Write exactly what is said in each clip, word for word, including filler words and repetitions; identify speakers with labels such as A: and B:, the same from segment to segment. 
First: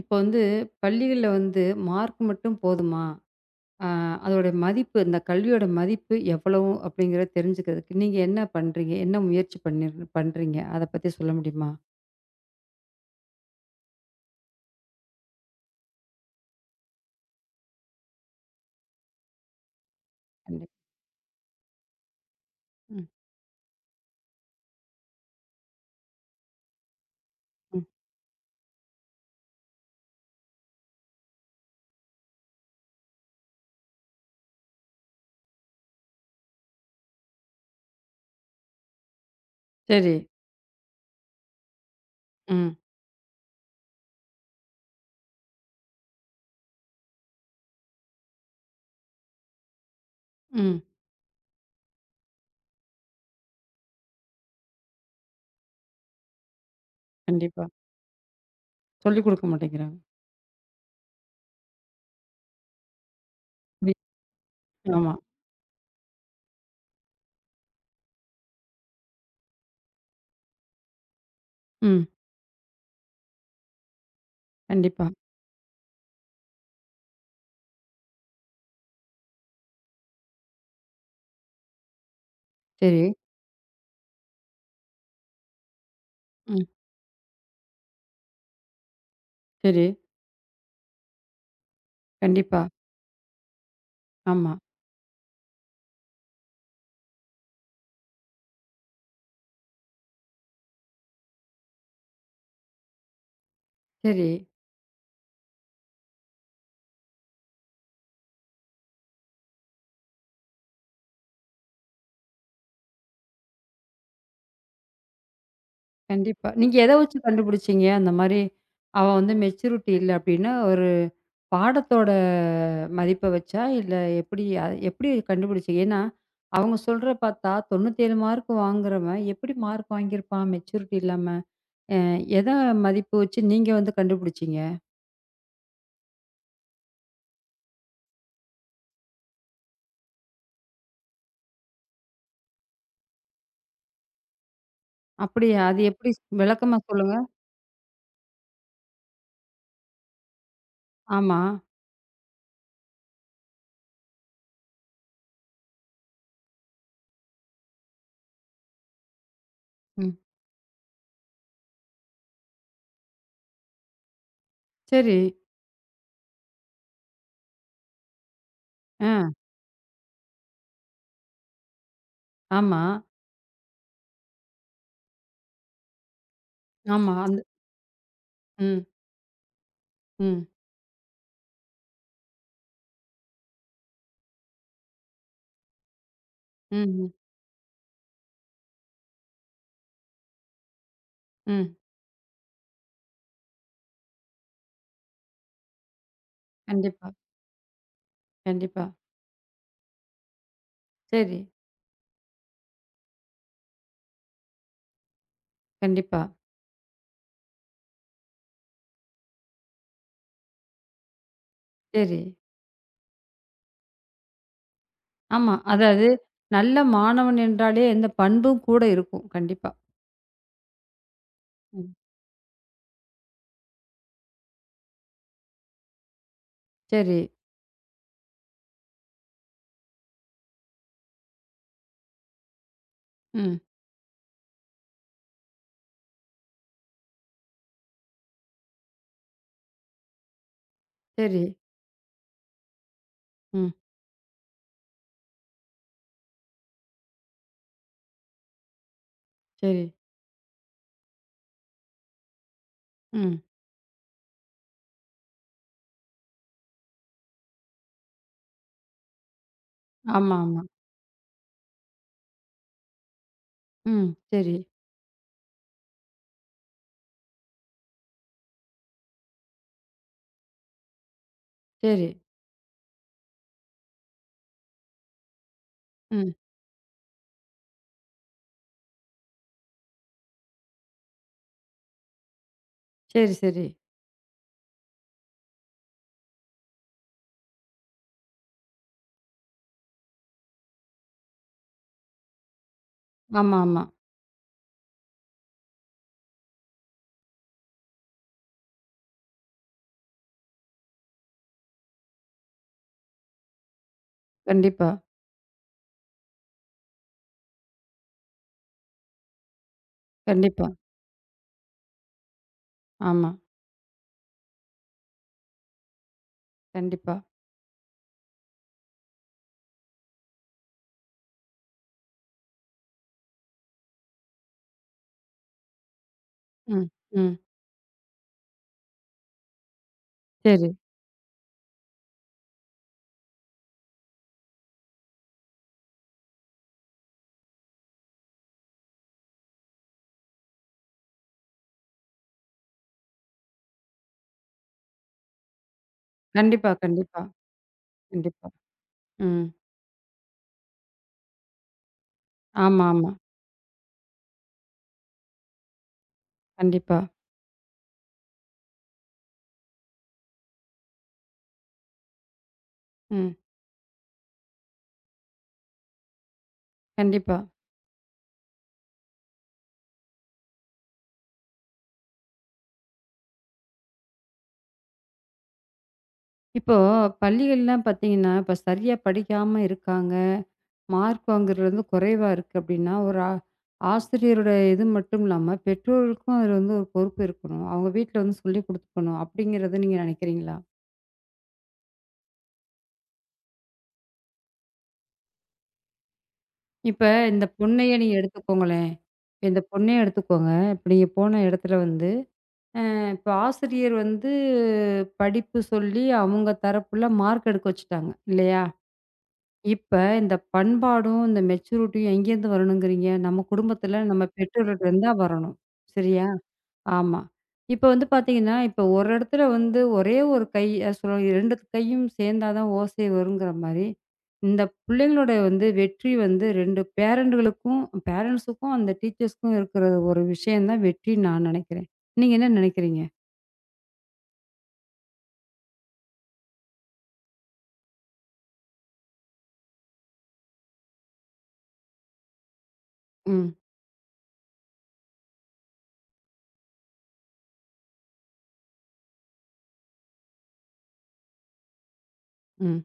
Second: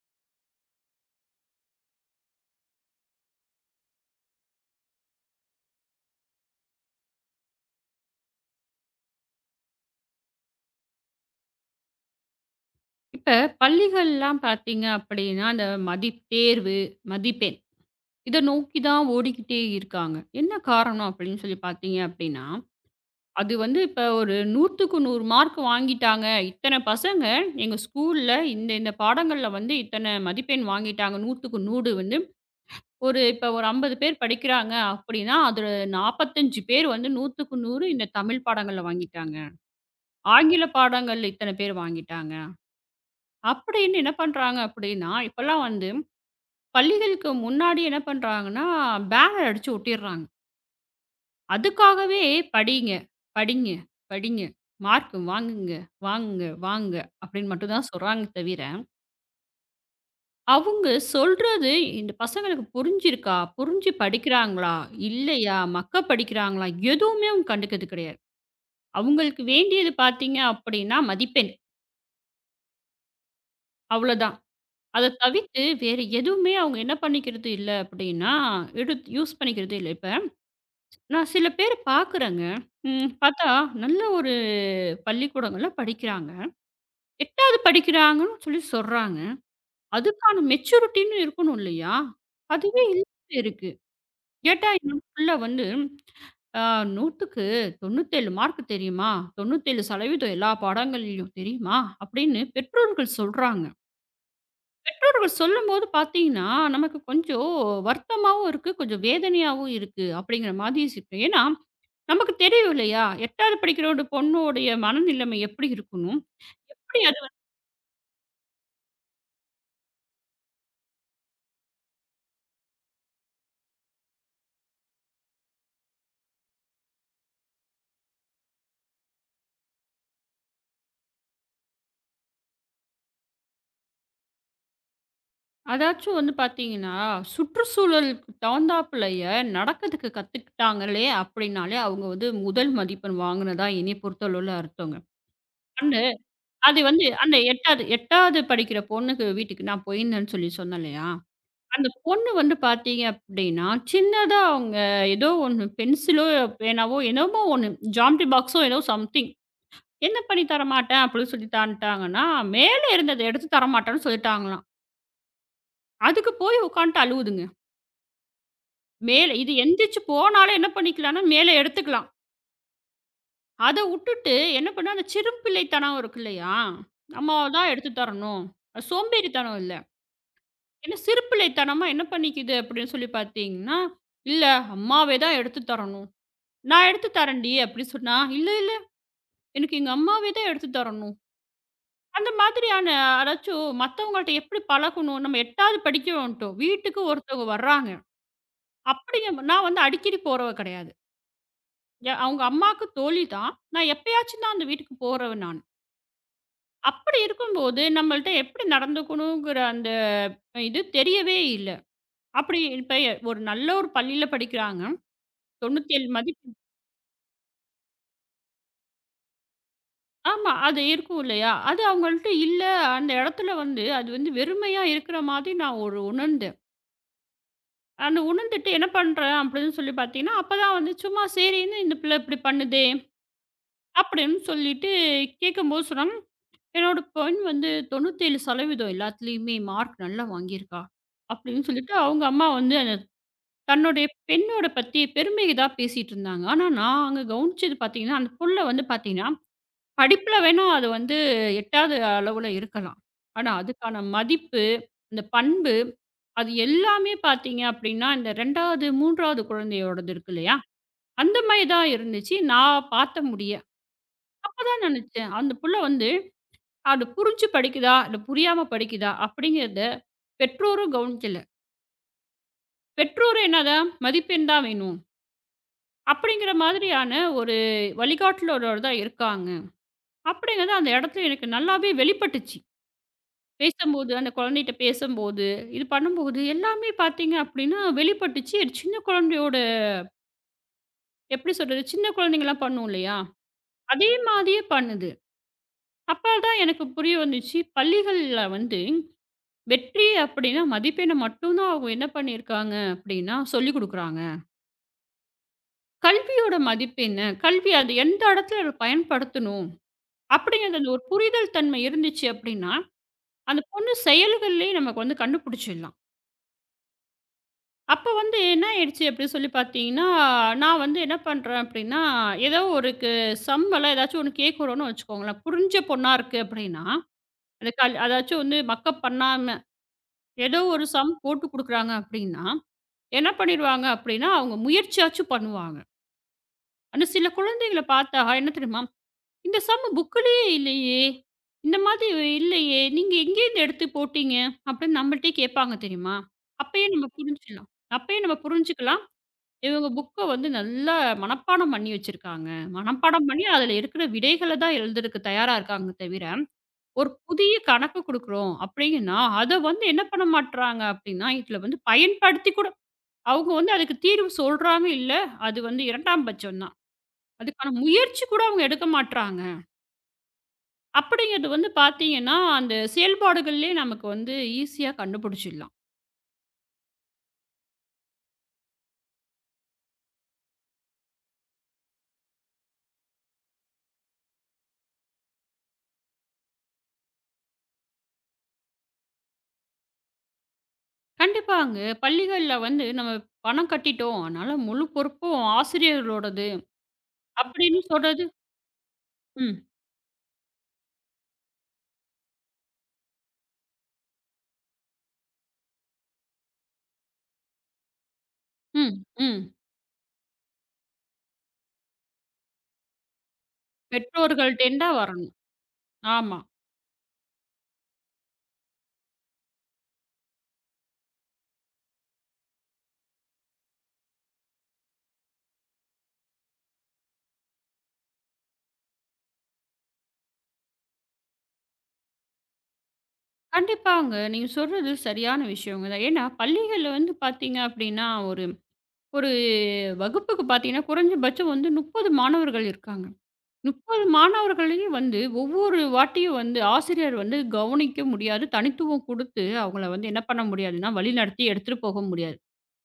A: இப்போ வந்து பள்ளிகள்ல வந்து மார்க் மட்டும் போதுமா? அ அதோட மதிப்பு, இந்த கல்வியோட மதிப்பு எவ்வளவு அப்படிங்கிறத தெரிஞ்சுக்கிறதுக்கு நீங்க என்ன பண்றீங்க? என்ன முயற்சி பண்ணி பண்றீங்க? அத பத்தி சொல்ல முடியுமா?
B: இப்ப பள்ளிகள்லாம் பார்த்தீங்க அப்படின்னா, அந்த மதிப் தேர்வு, மதிப்பெண் இத நோக்கி தான் ஓடிக்கிட்டே இருக்காங்க. என்ன
A: கண்டிப்
B: காரணம் அப்படின்னு சொல்லி பார்த்தீங்க அப்படின்னா,
A: ம்,
B: அது வந்து இப்ப ஒரு 100க்கு நூறு மார்க் வாங்கிட்டாங்க. இத்தன பசங்க எங்க
A: ம்.
B: ஸ்கூல்ல இந்த இந்த பாடங்கள்ல வந்து இத்தன மதிப்பெண் வாங்கிட்டாங்க. 100க்கு நூறு வந்து ஒரு இப்ப ஒரு ஐம்பது பேர் படிக்கிறாங்க அப்படின்னா, அதுல நாற்பத்தி ஐந்து பேர் வந்து 100க்கு நூறு இந்த தமிழ் பாடங்கள்ல வாங்கிட்டாங்க.
A: சரி.
B: ஆங்கில பாடங்கள்ல இத்தன பேர் வாங்கிட்டாங்க.
A: ம்,
B: அப்படின்னு என்ன பண்றாங்க அப்படின்னா, இப்பல்லாம் வந்து பள்ளிகளுக்கு முன்னாடி என்ன பண்றாங்கன்னா, பேனர் அடிச்சு ஒட்டிர்றாங்க.
A: ம்.
B: அதுக்காகவே படிங்க, படிங்க, படிங்க, மார்க் வாங்குங்க, வாங்குங்க, வாங்குங்க அப்படின்னு
A: கண்டிப்பா.
B: மட்டும் தான் சொல்றாங்க தவிர,
A: சொல்லிக் குடுக்க மாட்டேங்கிறாங்க.
B: அவங்க சொல்றது இந்த பசங்களுக்கு புரிஞ்சிருக்கா? புரிஞ்சு
A: புரி
B: படிக்கிறாங்களா?
A: ஆமா.
B: இல்லையா? மக்க படிக்கிறாங்களா? எதுவுமே அவங்க கண்டுக்கிறது கிடையாது. அவங்களுக்கு வேண்டியது பார்த்தீங்க அப்படின்னா மதிப்பெண்.
A: ம்.
B: அவ்வளோதான்.
A: கண்டிப்பா.
B: அத தவிர்த்து வேறு எதுவுமே அவங்க என்ன பண்ணிக்கிறது இல்ல அப்படின்னா, எடுத் யூஸ் பண்ணிக்கிறது இல்ல. இப்ப நான் சில பேர் பார்க்குறேங்க.
A: சரி.
B: ம் பார்த்தா நல்ல ஒரு பள்ளிக்கூடங்கள்ல படிக்கிறாங்க.
A: ம்.
B: எட்டாவது படிக்கிறாங்கன்னு சொல்லி சொல்றாங்க.
A: சரி.
B: அதுக்கான மெச்சூரிட்டின்னு இருக்கணும் இல்லையா?
A: கண்டிப்பா.
B: அதுவே இல்லாம இருக்கு.
A: ஆமா.
B: கேட்டா என்னோட புள்ள வந்து அ "100க்கு தொண்ணூற்று ஏழு மார்க் தெரியுமா? தொண்ணூற்று ஏழு சதவீதம் எல்லா பாடங்கள்லயும் தெரியுமா?" அப்படின்னு பெற்றோர்கள் சொல்றாங்க.
A: சரி.
B: பெற்றோர்கள் சொல்லும்போது பார்த்தீங்கன்னா, நமக்கு கொஞ்சம் வருத்தமாவும் இருக்கு, கொஞ்சம் வேதனையாவும் இருக்கு அப்படிங்கிற மாதிரி இருக்கு. ஏன்னா நமக்கு தெரியும் இல்லையா? 8வது படிக்கிற ஒரு பொண்ணுடைய மனநிலைமை எப்படி இருக்கணும்?
A: கண்டிப்பா. நீங்க எத
B: எப்படி அது
A: வச்சு
B: வந்து-
A: கண்டுபிடிச்சீங்க? அந்த மாரி அவ வந்து மெச்சூரிட்டி இல்ல அப்படின்னா ஒரு பாடத்தோட மதிப்ப வச்சா? இல்ல எப்படி அ எப்படி கண்டுபிடிச்சீங்க? ஏன்னா, அவங்க சொல்ற பார்த்தா தொண்ணூற்று ஏழு மார்க் வாங்குறவன் எப்படி மார்க் வாங்கியிருப்பான் மெச்சூரிட்டி இல்லாம? அ எத மதிப்பு வச்சு நீங்க வந்து கண்டுபிடிச்சீங்க?
B: அதாச்சும் வந்து பார்த்தீங்கன்னா, சுற்றுச்சூழலுக்கு தகுந்தாப்புலயே நடக்கிறதுக்கு கத்துக்கிட்டாங்களே அப்படின்னாலே, அவங்க வந்து முதல் மதிப்பெண் வாங்கினதா என்னைய பொறுத்தளவுல அர்த்தங்க.
A: அப்படியா? அது
B: அந்த
A: எப்படி விளக்கமா
B: அது வந்து
A: சொல்லுங்க.
B: அந்த 8வது 8வது படிக்கிற பொண்ணுக்கு வீட்டுக்கு நான் போயிருந்தேன்னு சொல்லி சொன்னேன் இல்லையா?
A: ஆமா.
B: அந்த பொண்ணு வந்து பார்த்தீங்க அப்படின்னா, சின்னதா அவங்க ஏதோ ஒண்ணு பென்சிலோ, பேனாவோ, என்னமோ ஒண்ணு ஜாமெட்ரி பாக்ஸோ ஏதோ சம்திங்
A: ம்.
B: என்ன பண்ணி தரமாட்டேன் அப்படின்னு சொல்லிட்டான்ட்டாங்கன்னா, மேல இருந்தத எடுத்து தரமாட்டேன்னு சொல்லிட்டாங்களாம்.
A: சரி.
B: அதுக்கு போய் உட்காந்துட்டு அழுவுதுங்க.
A: ஆ.
B: மேல இது எந்திரிச்சு போனாலும் என்ன பண்ணிக்கலாம்னா, மேல எடுத்துக்கலாம்.
A: ஆமா,
B: அத உட்டுட்டு என்ன பண்ணா, அந்த சிறும்பிள்ளைத்தனம் இருக்கு இல்லையா?
A: ஆமா.
B: நம்ம
A: அந்த
B: தான் எடுத்து தரணும்.
A: ம்,
B: அது சோம்பேறித்தனம் இல்ல.
A: ம்,
B: ஏன்னா சிறுபிள்ளைத்தனமா என்ன பண்ணிக்குது அப்படின்னு சொல்லி பார்த்தீங்கன்னா, "இல்ல அம்மாவே தான் எடுத்து தரணும்.
A: ம்,
B: நான் எடுத்து
A: ம்,
B: தரேன்டி" அப்படி சொன்னா, "இல்ல இல்ல எனக்கு எங்க அம்மாவே தான் எடுத்து தரணும்."
A: ம்.
B: அந்த மாதிரியான அதாச்சும் மத்தவங்கள்ட்ட எப்படி பழகணும்? நம்ம 8வது படிக்கிறோன்ட்டோம். வீட்டுக்கு
A: கண்டிப்பா,
B: ஒருத்தவங்க வர்றாங்க.
A: கண்டிப்பா.
B: அப்படிங்க நான் வந்து அடிக்கடி போறவ கிடையாது.
A: சரி.
B: எ அவங்க அம்மாவுக்கு தோழி தான். நான் எப்பயாச்சும் தான் அந்த வீட்டுக்கு போறவ நானு.
A: கண்டிப்பா.
B: அப்படி இருக்கும்போது நம்மள்ட்ட எப்படி நடந்துக்கணுங்கிற அந்த இது தெரியவே இல்ல.
A: சரி.
B: அப்படி இப்ப ஒரு நல்ல ஒரு பள்ளியில படிக்கிறாங்க.
A: ஆமா. அதாவது
B: தொண்ணூற்று ஏழு மதிப்பெண்
A: நல்ல மாணவன் என்றாலே இந்த பண்பும் கூட இருக்கும். கண்டிப்பா.
B: ஆமா. அது இருக்கும் இல்லையா? அது
A: ம்.
B: அவங்கள்ட்ட இல்ல. அந்த இடத்துல வந்து அது வந்து வெறுமையா இருக்கிற மாதிரி நான் ஒரு உணர்ந்தேன்.
A: சரி.
B: அந்த உணர்ந்துட்டு என்ன பண்றேன் அப்படின்னு சொல்லி பார்த்தீங்கன்னா, அப்பதான் வந்து சும்மா சரின்னு இந்த பிள்ளை இப்படி பண்ணுதே
A: ம்.
B: அப்படின்னு சொல்லிட்டு கேட்கும்போது சொன்னாங்க, "என்னோட பெண் வந்து தொண்ணூற்று ஏழு சதவீதம் எல்லாத்துலயுமே மார்க் நல்லா வாங்கியிருக்கா"
A: சரி.
B: அப்படின்னு சொல்லிட்டு அவங்க அம்மா வந்து
A: ம்.
B: தன்னுடைய பெண்ணோட பத்தி பெருமையை தான் பேசிட்டு இருந்தாங்க. ஆனா நான் அங்க கவனிச்சது பார்த்தீங்கன்னா, அந்த புள்ள வந்து பார்த்தீங்கன்னா
A: சரி.
B: படிப்புல வேணா அது வந்து எட்டாத அளவுல இருக்கலாம்.
A: ம்.
B: ஆனா, அதுக்கான மதிப்பு, அந்த பண்பு, அது எல்லாமே பார்த்தீங்க அப்படின்னா, இந்த இரண்டாவது, மூன்றாவது குழந்தையோடது இருக்கு
A: ஆமா,
B: இல்லையா?
A: ஆமா.
B: அந்த மாரி தான் இருந்துச்சு. நான் பார்த்த முடிய.
A: ம். சரி,
B: அதான் நினைச்சேன். அந்த புள்ள வந்து அது புரிஞ்சு படிக்குதா? இல்ல புரியாம படிக்குதா? அப்படிங்கிறத பெற்றோரும் கவனிக்கல.
A: சரி.
B: பெற்றோரும் என்னதான் மதிப்பெண் தான் வேணும்.
A: ம்.
B: அப்படிங்கிற மாதிரியான ஒரு வழிகாட்டுலரோட தான் இருக்காங்க. அப்படிங்கிறது அந்த இடத்துல எனக்கு நல்லாவே வெளிப்பட்டுச்சு.
A: சரி, சரி.
B: பேசும்போது, அந்த குழந்தைட்ட பேசும்போது, இது பண்ணும்போது எல்லாமே பார்த்தீங்க அப்படின்னா வெளிப்பட்டுச்சு. ஒரு சின்ன குழந்தையோட எப்படி சொல்றது? சின்ன குழந்தைங்கலாம் பண்ணும் இல்லையா?
A: ஆமா, ஆமா.
B: அதே மாதிரியே பண்ணுது. அப்பதான் எனக்கு புரிய வந்துச்சு. பள்ளிகள்ல வந்து வெற்றி அப்படின்னா மதிப்பெண்ண மட்டும் தான் அவங்க என்ன பண்ணியிருக்காங்க அப்படின்னா சொல்லிக் குடுக்குறாங்க.
A: கண்டிப்பா,
B: கல்வியோட மதிப்பு என்ன? கல்வி அது எந்த இடத்துல அத பயன்படுத்தணும்?
A: கண்டிப்பா.
B: அப்படிங்கிறது அந்த ஒரு புரிதல் தன்மை இருந்துச்சு அப்படின்னா,
A: ஆமா.
B: அந்த பொண்ணு செயல்கள்லயே நமக்கு வந்து கண்டுபிடிச்சிடலாம்.
A: கண்டிப்பா.
B: அப்ப வந்து என்ன ஆயிடுச்சு அப்படின்னு சொல்லி பார்த்தீங்கன்னா, நான் வந்து என்ன பண்றேன் அப்படின்னா, ஏதோ ஒரு கு சம்மெல்லாம் ஏதாச்சும் ஒண்ணு கேட்குறோம்னு வச்சுக்கோங்களேன். புரிஞ்ச பொண்ணா இருக்கு அப்படின்னா,
A: ம். ம்.
B: அது கல் அதாச்சும் வந்து மக்கப் பண்ணாம ஏதோ
A: சரி.
B: ஒரு சம் போட்டு குடுக்குறாங்க அப்படின்னா, என்ன பண்ணிருவாங்க அப்படின்னா, அவங்க முயற்சியாச்சும் பண்ணுவாங்க. ஆனா சில குழந்தைகள பார்த்தா என்ன தெரியுமா? "இந்த சம் புக்லயே இல்லையே, இந்த மாதிரி இல்லையே, நீங்க எங்கேருந்து எடுத்து போட்டீங்க?" அப்படின்னு நம்மள்ட்டயே கேட்பாங்க தெரியுமா?
A: கண்டிப்பா,
B: அப்பயே நம்ம
A: கண்டிப்பா,
B: புரிஞ்சுக்கலாம். அப்பயே நம்ம
A: கண்டிப்பா.
B: புரிஞ்சுக்கலாம்.
A: ம்.
B: இவங்க புக்க வந்து நல்லா மனப்பாடம் பண்ணி வச்சிருக்காங்க.
A: ஆமா, ஆமா.
B: மனப்பாடம் பண்ணி அதுல இருக்கிற விடைகள தான் எழுதுறக்கு தயாரா இருக்காங்க தவிர,
A: கண்டிப்பா.
B: ஒரு புதிய கணக்கு குடுக்குறோம் அப்படின்னா, அத வந்து என்ன பண்ண மாட்றாங்க அப்படின்னா, இதுல வந்து பயன்படுத்தி கூட
A: ம்.
B: அவங்க வந்து அதுக்கு தீர்வு சொல்றாங்க இல்ல. அது வந்து இரண்டாம் பட்சம் தான்.
A: கண்டிப்பா.
B: அதுக்கான முயற்சி கூட அவங்க எடுக்க மாட்றாங்க. அப்படிங்கிறது வந்து பார்த்தீங்கன்னா, அந்த செயல்பாடுகள்லயே நமக்கு வந்து ஈஸியா கண்டுபிடிச்சிடலாம்.
A: இப்போ பள்ளிகள்லாம் பார்த்தீங்கன்னா, இப்ப சரியா படிக்காம இருக்காங்க. மார்க் வாங்குறது வந்து குறைவா இருக்கு அப்படின்னா, ஒரு ஆ ஆசிரியரோட இது மட்டும் இல்லாம, பெற்றோருக்கும் அதில வந்து ஒரு பொறுப்பு இருக்கணும். அவங்க வீட்ல வந்து சொல்லிக் குடுத்துக்கணும். அப்படிங்கிறத நீங்க நினைக்கிறீங்களா?
B: கண்டிப்பாங்க. பள்ளிகள்ல வந்து நம்ம பணம் கட்டிட்டோம். அதனால முழு பொறுப்பும் ஆசிரியர்களோடது.
A: இப்ப இந்த
B: அப்படின்னு
A: பொண்ணையே நீங்க
B: சொல்றது
A: எடுத்துக்கோங்களேன். இந்த
B: ம்,
A: பொண்ணையே எடுத்துக்கோங்க. இப்ப நீங்க போன இடத்துல வந்து, இப்ப ஆசிரியர் வந்து படிப்பு சொல்லி அவங்க தரப்புல மார்க் எடுக்க வச்சுட்டாங்க, இல்லையா?
B: ம், ம்.
A: இப்ப இந்த பண்பாடும், இந்த மெச்சூரிட்டியும் எங்கேருந்து வரணுங்கிறீங்க? நம்ம குடும்பத்துல நம்ம பெற்றோர்கிட்ட
B: பெற்றோர்கள்ட்டேருந்தா
A: இருந்தா
B: வரணும்.
A: வரணும். சரியா?
B: ஆமா.
A: ஆமா. இப்ப வந்து பார்த்தீங்கன்னா, இப்ப ஒரு இடத்துல வந்து ஒரே ஒரு கை அ சொல்ல இரண்டு கையும் சேர்ந்தா தான் ஓசை வருங்கிற மாரி, இந்த பிள்ளைங்களோட வந்து வெற்றி வந்து இரண்டு பேரண்ட்டுகளுக்கும் பேரண்ட்ஸுக்கும், அந்த டீச்சர்ஸ்க்கும் இருக்கிற ஒரு விஷயம் தான் வெற்றின்னு நான் நினைக்கிறேன். நீங்க என்ன நினைக்கிறீங்க?
B: கண்டிப்பாங்க. நீங்க சொல்றது சரியான விஷயங்க தான். ஏன்னா பள்ளிகள்ல வந்து பார்த்தீங்க அப்படின்னா, ஒரு ஒரு வகுப்புக்கு பார்த்தீங்கன்னா, குறைஞ்சபட்சம் வந்து முப்பது மாணவர்கள் இருக்காங்க.
A: ம்,
B: முப்பது மாணவர்களையும் வந்து ஒவ்வொரு வாட்டியும் வந்து ஆசிரியர் வந்து கவனிக்க முடியாது. தனித்துவம் கொடுத்து அவங்கள வந்து என்ன பண்ண முடியாதுன்னா, வழிநடத்தி எடுத்துட்டு போக முடியாது.
A: ம்.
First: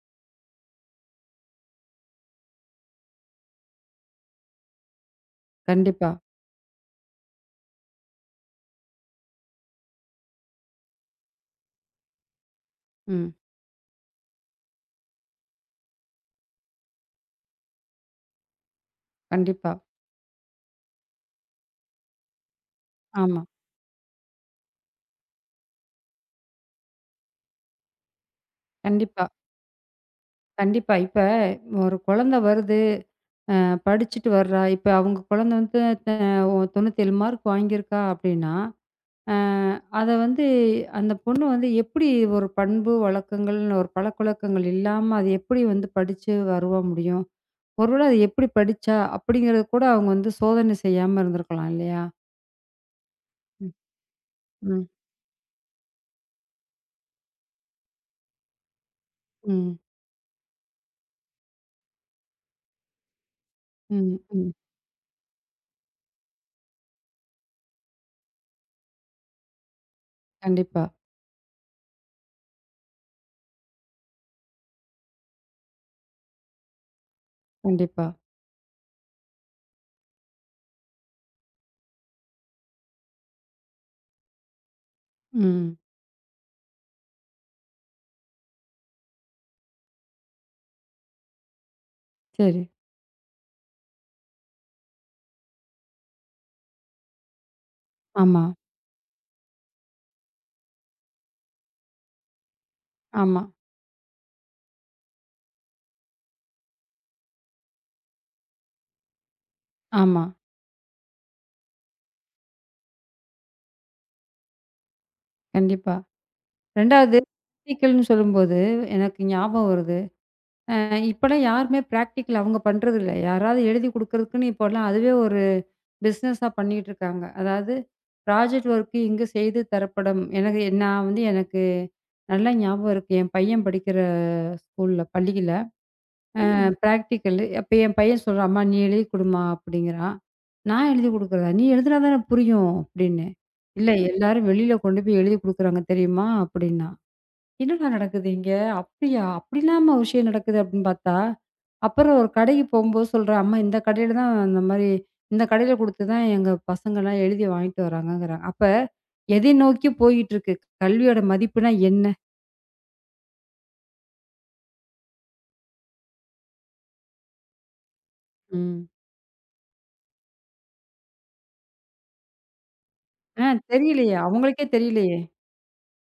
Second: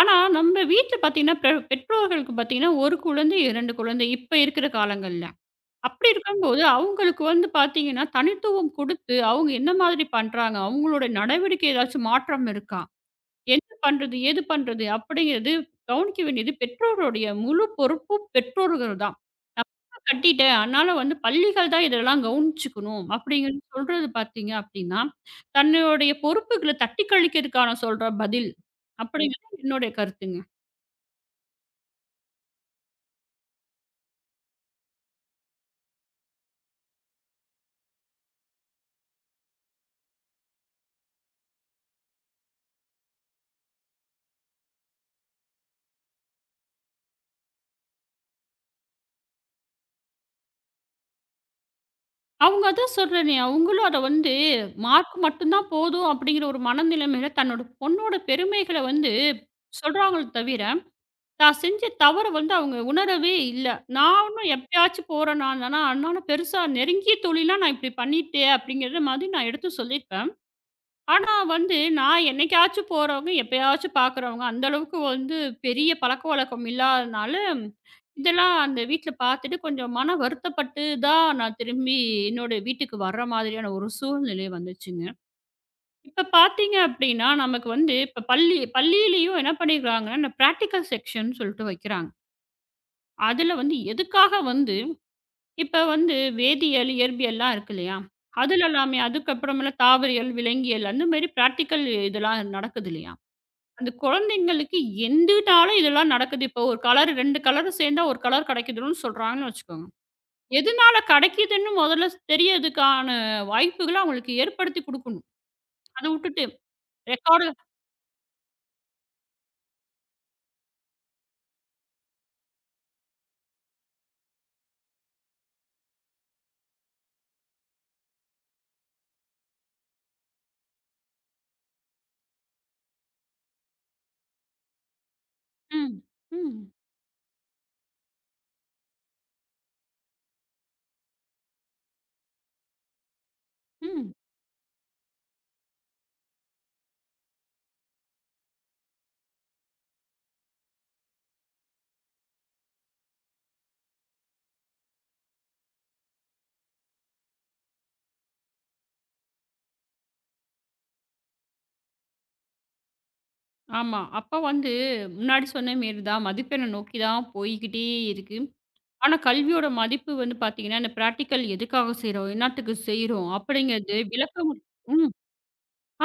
B: ஆனா நம்ம வீட்ல பார்த்தீங்கன்னா, பெ பெற்றோர்களுக்கு பார்த்தீங்கன்னா, ஒரு குழந்தை, இரண்டு குழந்தை இப்ப இருக்கிற காலங்கள்ல. அப்படி
A: கண்டிப்பா.
B: இருக்கும்போது, அவுங்களுக்கு வந்து பார்த்தீங்கன்னா, தனித்துவம் குடுத்து, அவுங்க என்ன மாதிரி பண்றாங்க? அவுங்களோட நடவடிக்கை ஏதாச்சும் மாற்றம் இருக்கா?
A: ம்.
B: என்ன பண்றது? ஏது பண்றது? அப்படிங்கிறது கவனிக்க வேண்டியது பெற்றோருடைய முழு பொறுப்பும் பெற்றோர்கள் தான்.
A: கண்டிப்பா.
B: கட்டிட்டேன். அதனால வந்து பள்ளிகள் தான் இதெல்லாம் கவனிச்சுக்கணும்.
A: ஆமா.
B: அப்படிங்கிறது சொல்றது பார்த்தீங்க அப்படின்னா, தன்னுடைய பொறுப்புகள தட்டி கழிக்கிறதுக்கான சொல்ற பதில்.
A: கண்டிப்பா,
B: அப்படிங்கிறது என்னுடைய கருத்துங்க.
A: கண்டிப்பா. இப்ப ஒரு குழந்தை வருது, அ படிச்சுட்டு வர்றா. இப்ப அவங்க குழந்தை வந்து த தொண்ணூற்று ஏழு மார்க் வாங்கியிருக்கா அப்படின்னா அ அத வந்து அந்த பொண்ணு வந்து எப்படி ஒரு பண்பு வழக்கங்கள்ன்னு ஒரு பழக்கவழக்கங்கள் இல்லாம அது எப்படி வந்து படிச்சு வருவ முடியும்? ஒருவேள அது எப்படி படிச்சா? அப்படிங்கிறது கூட அவங்க வந்து சோதனை செய்யாம இருந்திருக்கலாம் இல்லையா?
B: அவங்க அதான் சொல்றேனே,
A: ம்,
B: அவங்களும் அத வந்து
A: ம்.
B: மார்க் மட்டும் தான் போதும் அப்படிங்கிற ஒரு மனநிலைமையில தன்னோட பொண்ணோட பெருமைகள வந்து
A: ம்,
B: சொல்றாங்களே தவிர, தான் செஞ்ச தவற வந்து அவங்க உணரவே இல்ல.
A: ம்,
B: நானும்
A: ம்.
B: எப்பயாச்சும் போறேன் நான் ஆனா, பெருசா நெருங்கிய தோழிலாம் நான் இப்படி பண்ணிட்டேன் அப்படிங்கிற மாதிரி நான் எடுத்து சொல்லியிருப்பேன்.
A: கண்டிப்பா,
B: ஆனா வந்து, நான் என்னைக்காச்சும் போறவங்க, எப்பயாச்சும் பார்க்குறவங்க, அந்த அளவுக்கு வந்து பெரிய பழக்கவழக்கம் இல்லாதனால,
A: கண்டிப்பா.
B: இதெல்லாம் அந்த வீட்ல பார்த்துட்டு கொஞ்சம் மன வருத்தப்பட்டு தான் நான் திரும்பி என்னோட வீட்டுக்கு வர்ற மாதிரியான ஒரு சூழ்நிலை வந்துச்சுங்க.
A: ம்.
B: இப்ப பார்த்தீங்க அப்டின்னா, நமக்கு வந்து இப்ப பள்ளி பள்ளியிலயும் என்ன பண்ணிருக்காங்கன்னா, இந்த பிராக்டிகல் செக்ஷன் சொல்ட்டு வைக்கிறாங்க.
A: சரி.
B: அதுல வந்து எதுக்காக வந்து இப்ப வந்து வேதியியல், இயற்பியல்லாம் இருக்கு இல்லையா?
A: ஆமா,
B: அதுல எல்லாமே அதுக்கப்புறமேல தாவரியல், விலங்கியல் அந்த மாரி பிராக்டிகல் இதெல்லாம் நடக்குது இல்லையா?
A: ஆமா,
B: அந்த குழந்தைங்களுக்கு எந்துனால இதெல்லாம் நடக்குது. இப்போ ஒரு கலர் ரெண்டு கலர் சேர்ந்தா ஒரு கலர் கிடைக்குதுன்னு சொல்றாங்கன்னு வச்சுக்கோங்க.
A: ஆமா.
B: எதுனால கிடைக்குதுன்னு முதல்ல தெரியதுக்கான வாய்ப்புகள அவங்களுக்கு ஏற்படுத்தி குடுக்கணும்.
A: கண்டிப்பா.
B: அத விட்டுட்டு
A: 2வது
B: ரெக்கார்டு
A: ன்னு சொல்லும்போது எனக்கு ஞாபகம் வருது. அ இப்பலாம் யாருமே பிராக்டிகல் அவங்க பண்றதில்ல. யாராவது எழுதி குடுக்கறதுக்குன்னு இப்போலாம் அதுவே ஒரு பிசினஸா பண்ணிட்டு இருக்காங்க. அதாவது ப்ராஜெக்ட் ஒர்க் இங்கு செய்து தரப்படும். எனக்கு நான் வந்து எனக்கு நல்லா ஞாபகம் இருக்கு. என் பையன் படிக்கிற ஸ்கூல்ல பள்ளியில
B: ம்,
A: அ
B: ம்,
A: ம். பிராக்டிகல் அப்ப என் பையன் சொல்றான், "அம்மா நீ எழுதி குடும்மா" அப்படிங்கிறான். நான் எழுதி குடுக்குறதா? "நீ எழுதுனா தானே புரியும்" அப்படின்னேன். "இல்ல
B: ம்.
A: எல்லாரும் வெளியில கொண்டு போய் எழுதி குடுக்குறாங்க தெரியுமா?" அப்படின்னா. என்னடா நடக்குது இங்க? அப்படியா? அப்படிலாமா ஒரு விஷயம் நடக்குது அப்படின்னு பார்த்தா, அப்புறம் ஒரு கடைக்கு போகும்போது சொல்றேன், அம்மா இந்த கடையில தான் இந்த மாரி இந்த கடையில குடுத்து தான் எங்க பசங்கலாம் எழுதி வாங்கிட்டு வராங்கங்கிறாங்க. அப்ப எதை நோக்கி போயிட்டுருக்கு? கல்வியோட மதிப்புனா என்ன?
B: ஆமா. அப்ப வந்து முன்னாடி சொன்ன மாரி தான் மதிப்பெண்ண நோக்கி தான் போய்க்கிட்டே இருக்கு.
A: ம்.
B: ஆனா கல்வியோட மதிப்பு வந்து பார்த்தீங்கன்னா, இந்த பிராக்டிகல் எதுக்காக செய்றோம்? என்னாத்துக்கு செய்றோம்?
A: ஆ
B: அப்படிங்கிறது
A: தெரியலையே.
B: விளக்கம்
A: அவங்களுக்கே
B: ம்.
A: தெரியலையே.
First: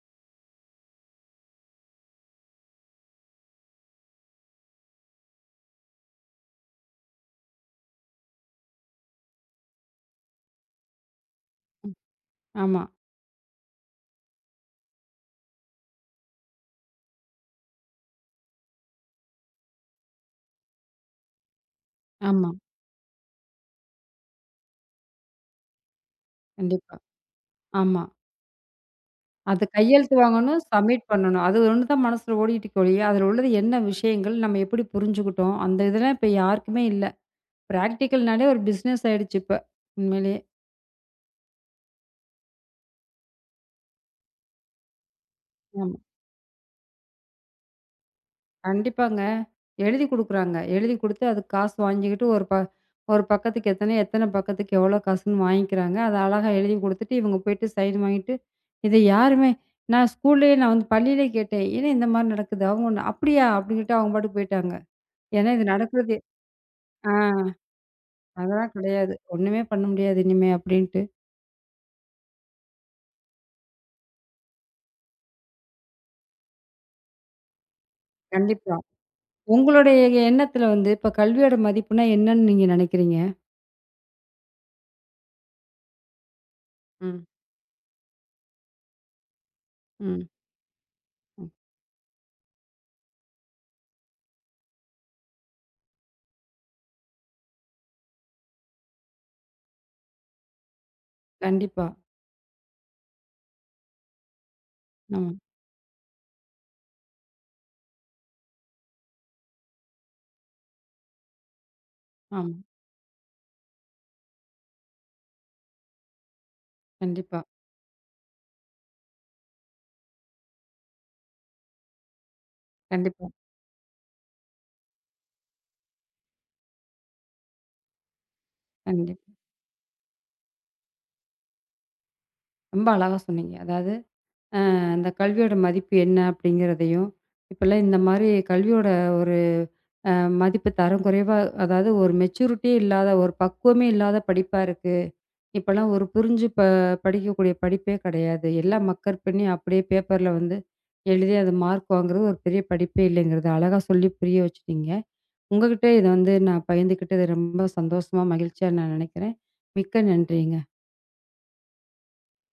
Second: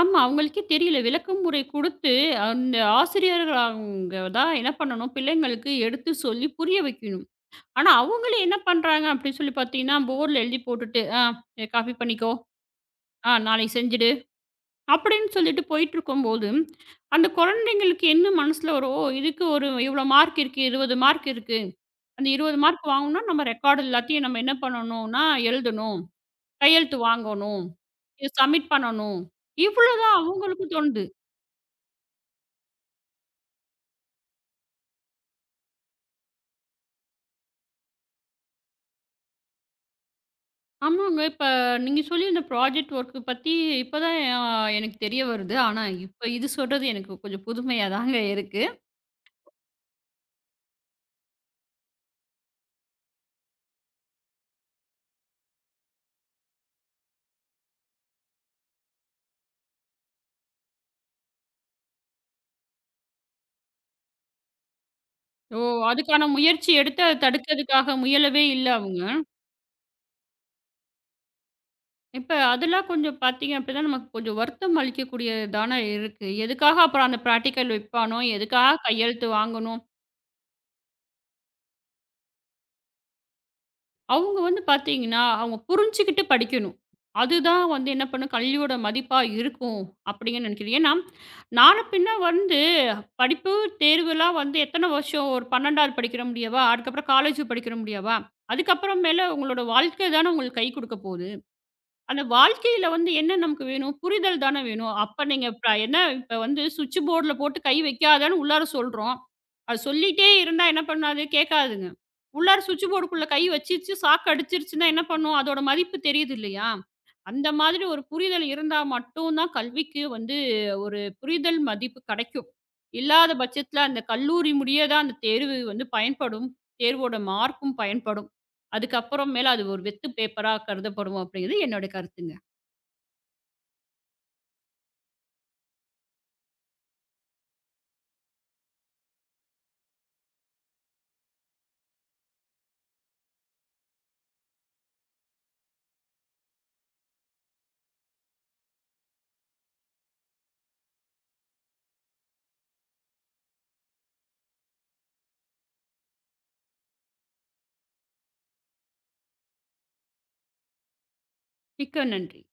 B: ஆமா. அவங்களுக்கே தெரியல. விளக்கமுறை குடுத்து, அந்த ஆசிரியர்கள் அவங்க தான் என்ன பண்ணணும், பிள்ளைங்களுக்கு எடுத்து சொல்லி புரிய வைக்கணும். ஆனா, அவங்களே என்ன பண்றாங்க அப்படின்னு சொல்லி பார்த்தீங்கன்னா, போர்ட்ல எழுதி போட்டுட்டு, "ஆ காப்பி பண்ணிக்கோ.
A: ஆமா.
B: ஆ நாளைக்கு செஞ்சுடு." அப்படின்னு சொல்லிட்டு போயிட்டுருக்கும்போது, அந்த குழந்தைங்களுக்கு என்ன மனசுல வரும், "ஓ! இதுக்கு ஒரு இவ்வளோ மார்க் இருக்கு. இருபது மார்க் இருக்கு. அந்த
A: ஆமா.
B: இருபது மார்க் வாங்கணும்னா, நம்ம ரெக்கார்டு எல்லாத்தையும் நம்ம என்ன பண்ணணும்னா, எழுதணும்.
A: கண்டிப்பா.
B: கையெழுத்து வாங்கணும்.
A: ஆமா.
B: இத சப்மிட் பண்ணணும்."
A: அது கையெழுத்து
B: இவ்வளோதான்
A: வாங்கணும்,
B: அவங்களுக்கும்
A: சப்மிட்
B: தோணுது.
A: பண்ணணும். அது ஒண்ணு தான் மனசுல ஓடிட்டுருக்கே ஒழிய, அதில உள்ளது என்ன விஷயங்கள்? நம்ம எப்படி புரிஞ்சுக்கிட்டோம்? அந்த இதெல்லாம் இப்ப யாருக்குமே இல்ல. பிராக்டிகல்னாலே ஒரு பிசினஸ் ஆயிடுச்சு இப்ப, உண்மையிலேயே.
B: ஆமாங்க. இப்ப நீங்க சொல்லி இந்த ப்ராஜெக்ட் ஒர்க் பத்தி இப்ப தான் அ எனக்கு தெரிய வருது. ஆனா,
A: ஆமா.
B: இப்ப இது சொல்றது எனக்கு கொஞ்சம் புதுமையா தாங்க இருக்கு.
A: கண்டிப்பாங்க. எழுதி குடுக்குறாங்க. எழுதி குடுத்து அதுக்கு காசு வாங்கிக்கிட்டு ஒரு ப ஒரு பக்கத்துக்கு எத்தனை, எத்தனை பக்கத்துக்கு எவ்வளோ காசுன்னு வாங்கிக்கிறாங்க. அத அழகா எழுதி குடுத்துட்டு, இவங்க போயிட்டு சைன் வாங்கிட்டு, இத யாருமே நான் ஸ்கூல்லயே நான் வந்து பள்ளியிலே கேட்டேன். ஏன்னா இந்த மாரி நடக்குது? அவங்க ஒண்ணு "அப்படியா?" அப்படின்ட்டு அவங்க பாட்டுக்கு போயிட்டாங்க. ஏன்னா
B: ஓ!
A: இது நடக்குறது
B: அதுக்கான முயற்சி எடுத்து
A: ஆ
B: அத தடுக்கிறதுக்காக முயலவே இல்ல
A: அதெல்லாம்
B: அவங்க.
A: கிடையாது. ஒண்ணுமே பண்ண முடியாது இனிமே அப்படின்ட்டு.
B: இப்ப அதெல்லாம் கொஞ்சம் பார்த்தீங்க அப்படின்னா, நமக்கு கொஞ்சம் வருத்தம் அளிக்கக்கூடியது தானே இருக்கு. எதுக்காக அப்புறம் அந்த பிராக்டிகல் வைப்பானோ?
A: கண்டிப்பா.
B: எதுக்காக கையெழுத்து வாங்கணும்?
A: உங்களுடைய எண்ணத்துல வந்து இப்ப கல்வியோட மதிப்புன்னா என்னன்னு நீங்க நினைக்கிறீங்க?
B: அவங்க வந்து பார்த்தீங்கன்னா, அவங்க புரிஞ்சுகிட்டு படிக்கணும்.
A: ம்.
B: அதுதான் வந்து என்ன பண்ணும், கல்வியோட மதிப்பா இருக்கும்
A: ம்.
B: அப்டின்னு நினைக்கிறேன். ஏன்னா,
A: ம்.
B: நாள பின்ன வந்து படிப்பு, தேர்வுலாம் வந்து எத்தன வருஷம் ஒரு பன்னிரெண்டாவது படிக்கிற முடியவா? அதுக்கப்புறம் காலேஜ் படிக்கிற முடியவா? அதுக்கப்புறம் மேல உங்களோட வாழ்க்கை தானே உங்களுக்கு கை குடுக்க போது.
A: கண்டிப்பா.
B: அந்த வாழ்க்கையில வந்து என்ன நமக்கு வேணும்? புரிதல் தானே வேணும். அப்ப
A: ஆமா,
B: நீங்க இப்ப என்ன இப்ப வந்து சுவிட்ச் போர்டுல போட்டு கை வைக்காதன்னு உள்ளார சொல்றோம். அது சொல்லிட்டே இருந்தா என்ன பண்ணாது? கேட்காதுங்க.
A: ஆமா.
B: உள்ளார சுவிட்ச் போர்டுக்குள்ள கை வச்சிருச்சு, சாக்கு அடிச்சிருச்சுன்னா என்ன பண்ணும்? அதோட மதிப்பு தெரியுது இல்லையா?
A: கண்டிப்பா,
B: அந்த மாதிரி ஒரு புரிதல் இருந்தா மட்டும் தான் கல்விக்கு வந்து ஒரு புரிதல் மதிப்பு கெடைக்கும்.
A: கண்டிப்பா,
B: இல்லாத பட்சத்தில அந்த கல்லூரி முடிய தான் அந்த தேர்வு வந்து பயன்படும். தேர்வோட மார்க்கும் பயன்படும்.
A: கண்டிப்பா.
B: அதுக்கப்புறம் மேல அது ஒரு வெத்து பேப்பரா கருதப்படும் அப்படிங்கிறது என்னோட கருத்துங்க.
A: ரொம்ப அழகா சொன்னீங்க. அதாவது அ அந்த கல்வியோட மதிப்பு என்ன அப்படிங்கிறதையும், இப்பலாம் இந்த மாரி கல்வியோட ஒரு அ மதிப்பு தரம் குறைவா அதாவது ஒரு மெச்சூரிட்டியே இல்லாத, ஒரு பக்குவமே இல்லாத படிப்பா இருக்கு. இப்பலாம் ஒரு புரிஞ்சு ப படிக்கக்கூடிய படிப்பே கிடையாது. எல்லாம் மக்கர் பண்ணி அப்படியே பேப்பர்ல வந்து எழுதி அது மார்க் வாங்குறது ஒரு பெரிய படிப்பே இல்லைங்கிறத அழகா சொல்லி புரிய வச்சுட்டீங்க. உங்ககிட்ட இத வந்து நான் பகிர்ந்துக்கிட்டது ரொம்ப சந்தோஷமா, மகிழ்ச்சியா நான் நினைக்கிறேன். மிக்க நன்றிங்க.
B: மிக்க நன்றி.